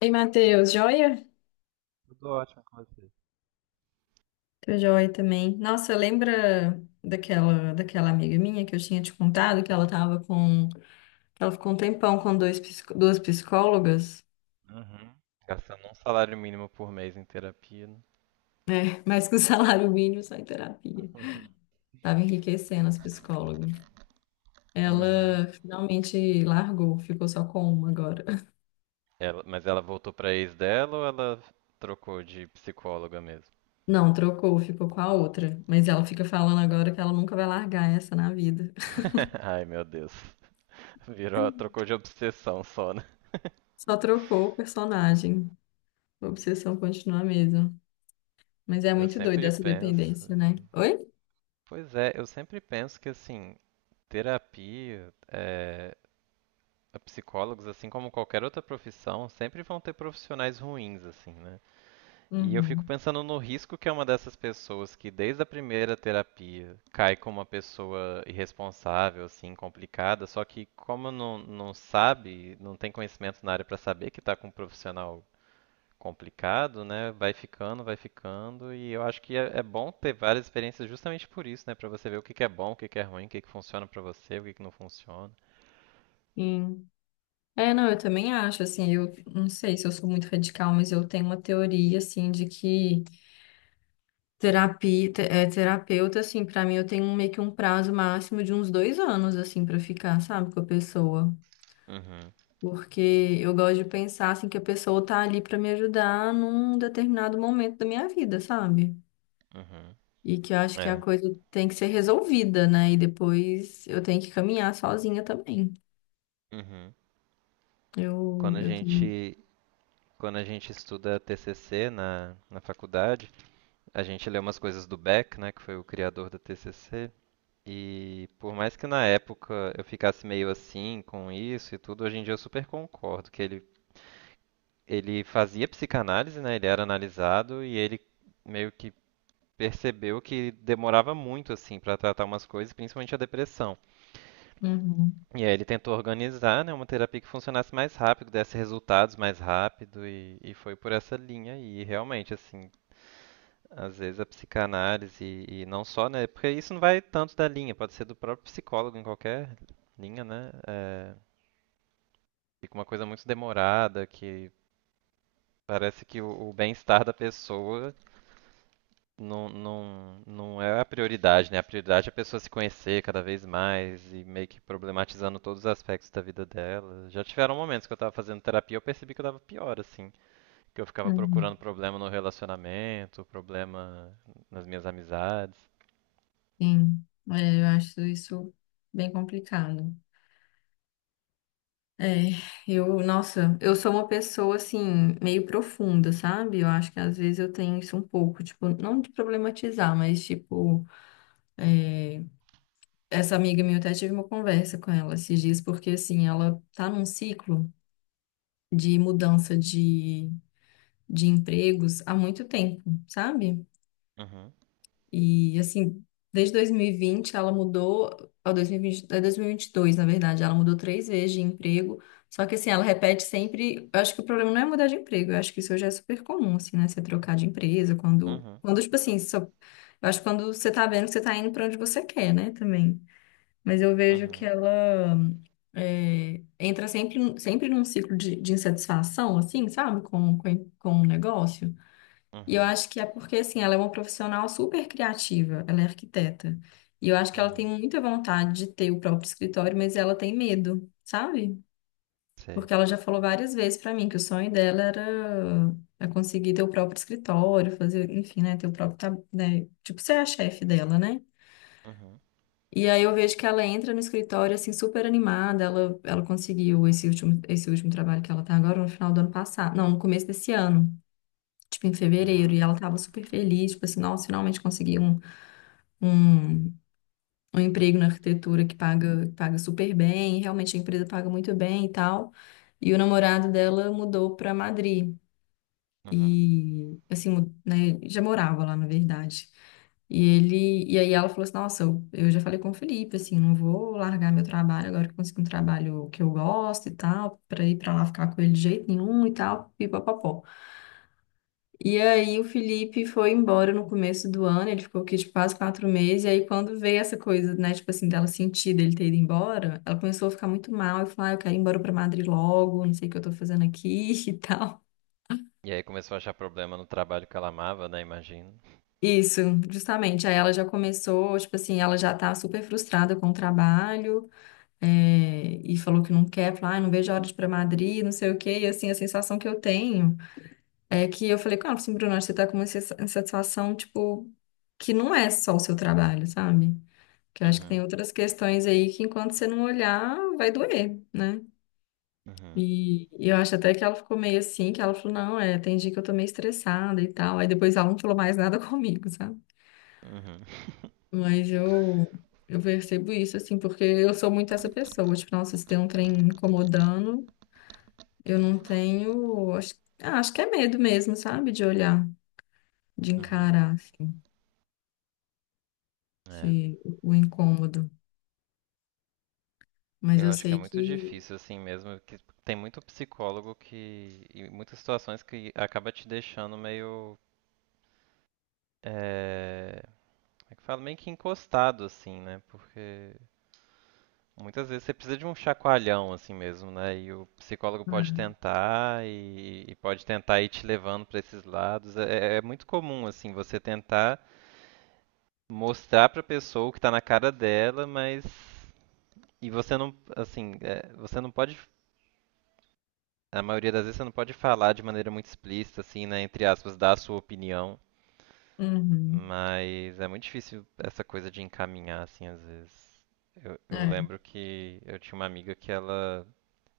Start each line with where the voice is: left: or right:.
left: Ei, Matheus, joia?
right: Eu tô ótimo com você.
left: Tô joia também. Nossa, lembra daquela amiga minha que eu tinha te contado que ela tava com, ela ficou um tempão com duas psicólogas,
right: Uhum. Gastando um salário mínimo por mês em terapia, né?
left: mas com salário mínimo só em terapia. Tava enriquecendo as psicólogas.
right: Uhum.
left: Ela finalmente largou, ficou só com uma agora.
right: Mas ela voltou pra ex dela ou ela trocou de psicóloga mesmo?
left: Não, trocou, ficou com a outra, mas ela fica falando agora que ela nunca vai largar essa na vida.
right: Ai, meu Deus. Virou, trocou de obsessão só, né?
left: Só trocou o personagem. A obsessão continua a mesma. Mas é
right: Eu
left: muito doido
right: sempre
left: essa
right: penso.
left: dependência, né? Oi?
right: Pois é, eu sempre penso que assim, terapia, psicólogos, assim como qualquer outra profissão, sempre vão ter profissionais ruins, assim, né? E eu fico
left: Uhum.
right: pensando no risco que é uma dessas pessoas que desde a primeira terapia cai como uma pessoa irresponsável, assim, complicada, só que como não, não sabe, não tem conhecimento na área para saber que está com um profissional complicado, né? Vai ficando, e eu acho que é, é bom ter várias experiências justamente por isso, né? Para você ver o que que é bom, o que que é ruim, o que que funciona para você, o que que não funciona.
left: Sim. É, não, eu também acho, assim, eu não sei se eu sou muito radical, mas eu tenho uma teoria, assim, de que é, terapeuta, assim, pra mim eu tenho meio que um prazo máximo de uns dois anos, assim, pra ficar, sabe, com a pessoa.
right: Uhum,
left: Porque eu gosto de pensar, assim, que a pessoa tá ali pra me ajudar num determinado momento da minha vida, sabe?
right: uhum.
left: E que eu acho que a
right: É.
left: coisa tem que ser resolvida, né? E depois eu tenho que caminhar sozinha também.
right: Uhum.
left: Eu,
right: Quando a
left: eu tenho.
right: gente Quando a gente estuda TCC na faculdade, a gente lê umas coisas do Beck, né, que foi o criador da TCC, e por mais que na época eu ficasse meio assim com isso e tudo, hoje em dia eu super concordo que ele fazia psicanálise, né, ele era analisado e ele meio que percebeu que demorava muito assim para tratar umas coisas, principalmente a depressão.
left: Uhum,
right: E aí ele tentou organizar, né, uma terapia que funcionasse mais rápido, desse resultados mais rápido e foi por essa linha e realmente assim. Às vezes a psicanálise e não só, né? Porque isso não vai tanto da linha, pode ser do próprio psicólogo em qualquer linha, né? É, fica uma coisa muito demorada que parece que o bem-estar da pessoa não, não, não é a prioridade, né? A prioridade é a pessoa se conhecer cada vez mais e meio que problematizando todos os aspectos da vida dela. Já tiveram momentos que eu tava fazendo terapia e eu percebi que eu tava pior, assim. Que eu ficava
left: uhum,
right: procurando problema no relacionamento, problema nas minhas amizades.
left: sim. É, eu acho isso bem complicado. É, eu, nossa, eu sou uma pessoa assim, meio profunda, sabe? Eu acho que às vezes eu tenho isso um pouco, tipo, não de problematizar, mas tipo, é, essa amiga minha, eu até tive uma conversa com ela esses dias, porque assim, ela tá num ciclo de mudança de empregos há muito tempo, sabe?
right: Uhum,
left: E assim, desde 2020, é 2022, na verdade, ela mudou 3 vezes de emprego. Só que assim, ela repete sempre, eu acho que o problema não é mudar de emprego, eu acho que isso já é super comum, assim, né? Você trocar de empresa quando,
right: uhum.
left: quando tipo assim, só, eu acho que quando você tá vendo que você tá indo pra onde você quer, né, também. Mas eu vejo que
right: Uhum,
left: ela é, entra sempre, sempre num ciclo de insatisfação, assim, sabe, com o negócio. E eu
right: uhum,
left: acho que é porque, assim, ela é uma profissional super criativa, ela é arquiteta. E eu acho que ela tem
right: uhum.
left: muita vontade de ter o próprio escritório, mas ela tem medo, sabe?
right: Sei.
left: Porque ela já falou várias vezes pra mim que o sonho dela era é conseguir ter o próprio escritório, fazer, enfim, né, ter o próprio, né, tipo, ser a chefe dela, né?
right: Uhum,
left: E aí eu vejo que ela entra no escritório, assim, super animada, ela conseguiu esse último trabalho que ela tá agora no final do ano passado, não, no começo desse ano tipo, em fevereiro,
right: uhum,
left: e ela tava super feliz, tipo assim, nossa, finalmente consegui um, um emprego na arquitetura que paga super bem, e realmente a empresa paga muito bem e tal. E o namorado dela mudou pra Madrid,
right: uhum.
left: e, assim, né, já morava lá, na verdade. E ele, e aí ela falou assim, nossa, eu já falei com o Felipe, assim, não vou largar meu trabalho agora que eu consegui um trabalho que eu gosto e tal, pra ir pra lá ficar com ele de jeito nenhum e tal, pipapopó. E aí o Felipe foi embora no começo do ano, ele ficou aqui de quase 4 meses, e aí quando veio essa coisa, né, tipo assim, dela sentir dele ter ido embora, ela começou a ficar muito mal e falou, ah, eu quero ir embora pra Madrid logo, não sei o que eu tô fazendo aqui e tal.
right: E aí começou a achar problema no trabalho que ela amava, né? Imagino.
left: Isso, justamente. Aí ela já começou, tipo assim, ela já tá super frustrada com o trabalho, é, e falou que não quer, falou, ah, não vejo a hora de ir pra Madrid, não sei o quê, e assim, a sensação que eu tenho. É que eu falei com ela, assim, Bruna, você tá com uma insatisfação, tipo, que não é só o seu trabalho, sabe? Que eu acho que tem
right: Uhum,
left: outras questões aí que enquanto você não olhar, vai doer, né?
right: uhum,
left: E eu acho até que ela ficou meio assim, que ela falou, não, é, tem dia que eu tô meio estressada e tal. Aí depois ela não falou mais nada comigo, sabe?
right: uhum.
left: Mas eu percebo isso, assim, porque eu sou muito essa pessoa. Tipo, nossa, se tem um trem me incomodando, eu não tenho. Acho, ah, acho que é medo mesmo, sabe? De olhar, de
right: Uhum.
left: encarar. Assim."
right: É.
left: O incômodo. Mas
right: Eu
left: eu
right: acho que é
left: sei
right: muito
left: que.
right: difícil, assim mesmo, que tem muito psicólogo que, e muitas situações que acaba te deixando meio. É, como é que fala? Meio que encostado, assim, né? Porque muitas vezes você precisa de um chacoalhão assim mesmo, né? E o psicólogo pode
left: É.
right: tentar e pode tentar ir te levando para esses lados. É, é muito comum assim você tentar mostrar para a pessoa o que está na cara dela, mas e você não assim você não pode, a maioria das vezes você não pode falar de maneira muito explícita assim, né? Entre aspas, dar a sua opinião,
left: Uhum.
right: mas é muito difícil essa coisa de encaminhar assim às vezes. Eu
left: É.
right: lembro que eu tinha uma amiga que ela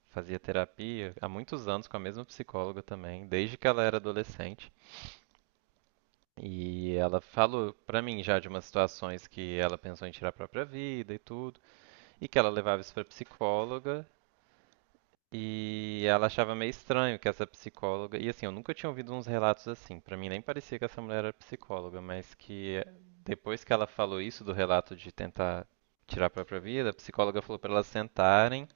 right: fazia terapia há muitos anos com a mesma psicóloga também, desde que ela era adolescente. E ela falou pra mim já de umas situações que ela pensou em tirar a própria vida e tudo, e que ela levava isso pra psicóloga, e ela achava meio estranho que essa psicóloga, e assim, eu nunca tinha ouvido uns relatos assim, pra mim nem parecia que essa mulher era psicóloga, mas que depois que ela falou isso do relato de tentar tirar a própria vida, a psicóloga falou pra elas sentarem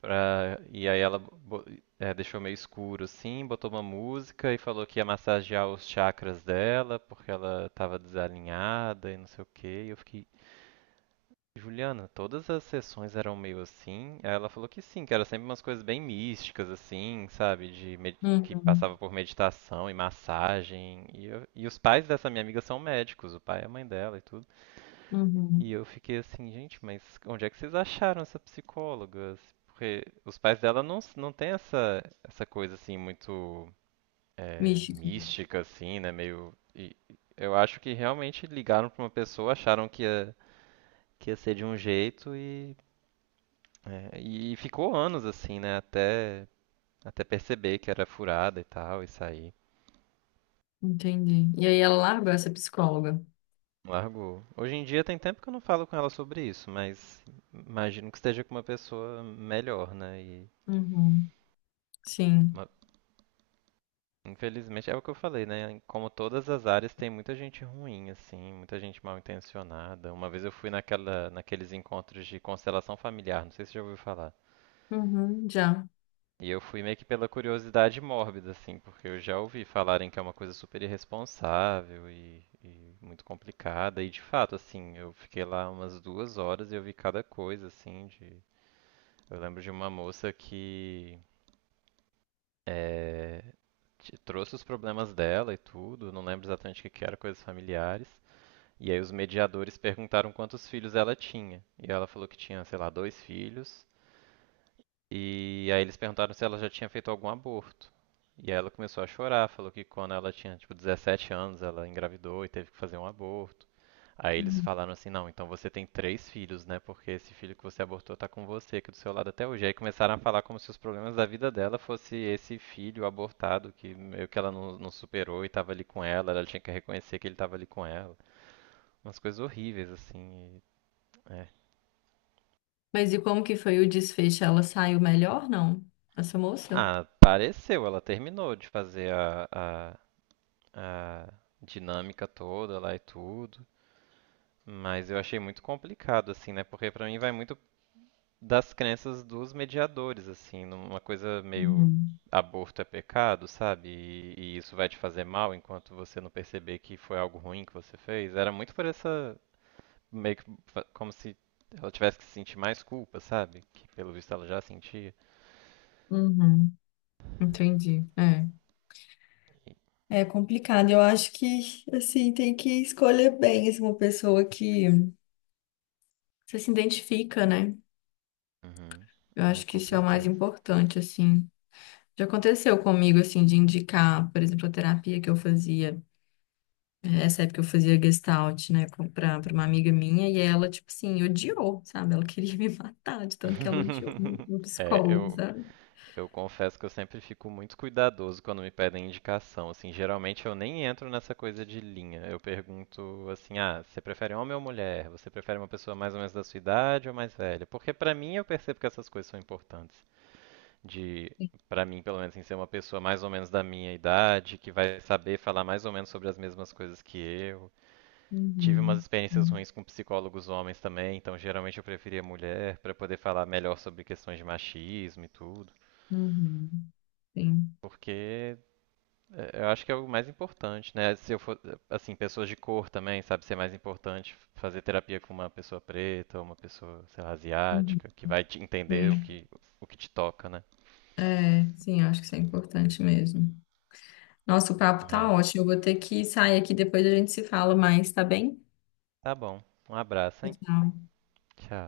right: pra. E aí ela deixou meio escuro assim, botou uma música e falou que ia massagear os chakras dela porque ela tava desalinhada e não sei o quê. E eu fiquei, Juliana, todas as sessões eram meio assim? Aí ela falou que sim, que era sempre umas coisas bem místicas assim, sabe? Que passava
left: Uhum.
right: por meditação e massagem. E os pais dessa minha amiga são médicos, o pai e a mãe dela e tudo.
left: Uhum.
right: E eu fiquei assim, gente, mas onde é que vocês acharam essa psicóloga? Porque os pais dela não, não tem essa, coisa assim muito
left: Místico.
right: mística, assim, né? Meio. E eu acho que realmente ligaram pra uma pessoa, acharam que ia ser de um jeito e, é, e ficou anos assim, né? Até perceber que era furada e tal, e sair.
left: Entendi. E aí ela largou essa psicóloga.
right: Largou. Hoje em dia tem tempo que eu não falo com ela sobre isso, mas imagino que esteja com uma pessoa melhor, né? E
left: Uhum. Sim.
right: uma. Infelizmente é o que eu falei, né? Como todas as áreas tem muita gente ruim, assim, muita gente mal intencionada. Uma vez eu fui naquela, naqueles encontros de constelação familiar, não sei se você já ouviu falar.
left: Uhum. Já.
right: E eu fui meio que pela curiosidade mórbida, assim, porque eu já ouvi falarem que é uma coisa super irresponsável e muito complicada. E de fato, assim, eu fiquei lá umas duas horas e eu vi cada coisa, assim, de. Eu lembro de uma moça que, é, trouxe os problemas dela e tudo, não lembro exatamente o que que era, coisas familiares. E aí os mediadores perguntaram quantos filhos ela tinha. E ela falou que tinha, sei lá, dois filhos. E aí eles perguntaram se ela já tinha feito algum aborto. E aí ela começou a chorar, falou que quando ela tinha, tipo, 17 anos, ela engravidou e teve que fazer um aborto. Aí eles
left: Uhum.
right: falaram assim, não, então você tem três filhos, né? Porque esse filho que você abortou tá com você aqui do seu lado até hoje. Aí começaram a falar como se os problemas da vida dela fosse esse filho abortado que meio que ela não, não superou e tava ali com ela, ela tinha que reconhecer que ele tava ali com ela. Umas coisas horríveis, assim. É.
left: Mas e como que foi o desfecho? Ela saiu melhor, não? Essa moça?
right: Ah, pareceu, ela terminou de fazer a dinâmica toda lá e tudo. Mas eu achei muito complicado, assim, né? Porque pra mim vai muito das crenças dos mediadores, assim, numa coisa meio
left: Uhum.
right: aborto é pecado, sabe? E isso vai te fazer mal enquanto você não perceber que foi algo ruim que você fez. Era muito por essa, meio que como se ela tivesse que sentir mais culpa, sabe? Que pelo visto ela já sentia.
left: Uhum. Entendi. É.
right: E-
left: É complicado. Eu acho que, assim, tem que escolher bem, assim, uma pessoa que. Você se identifica, né?
right: Uhum.
left: Eu
right: É,
left: acho que
right: com
left: isso é o mais
right: certeza.
left: importante, assim. Já aconteceu comigo, assim, de indicar, por exemplo, a terapia que eu fazia, eh, essa época eu fazia Gestalt, né, pra, pra uma amiga minha, e ela, tipo assim, odiou, sabe? Ela queria me matar de tanto que ela odiou o
right: É,
left: psicólogo,
right: eu,
left: sabe?
right: Eu confesso que eu sempre fico muito cuidadoso quando me pedem indicação. Assim, geralmente eu nem entro nessa coisa de linha. Eu pergunto assim: ah, você prefere homem ou mulher? Você prefere uma pessoa mais ou menos da sua idade ou mais velha? Porque pra mim eu percebo que essas coisas são importantes. De, pra mim, pelo menos, assim, ser uma pessoa mais ou menos da minha idade, que vai saber falar mais ou menos sobre as mesmas coisas que eu. Tive umas
left: Uhum,
right: experiências
left: uhum,
right: ruins com psicólogos homens também, então geralmente eu preferia mulher pra poder falar melhor sobre questões de machismo e tudo.
left: uhum, sim,
right: Porque, é, eu acho que é o mais importante, né? Se eu for, assim, pessoas de cor também, sabe, ser mais importante fazer terapia com uma pessoa preta ou uma pessoa, sei lá,
left: uhum,
right: asiática, que vai te entender o
left: sim.
right: que, o que te toca, né?
left: É, sim, eu acho que isso é importante mesmo. Nossa, o papo tá
right: É.
left: ótimo, eu vou ter que sair aqui, depois a gente se fala mais, tá bem?
right: Tá bom. Um abraço, hein?
left: Tchau.
right: Tchau.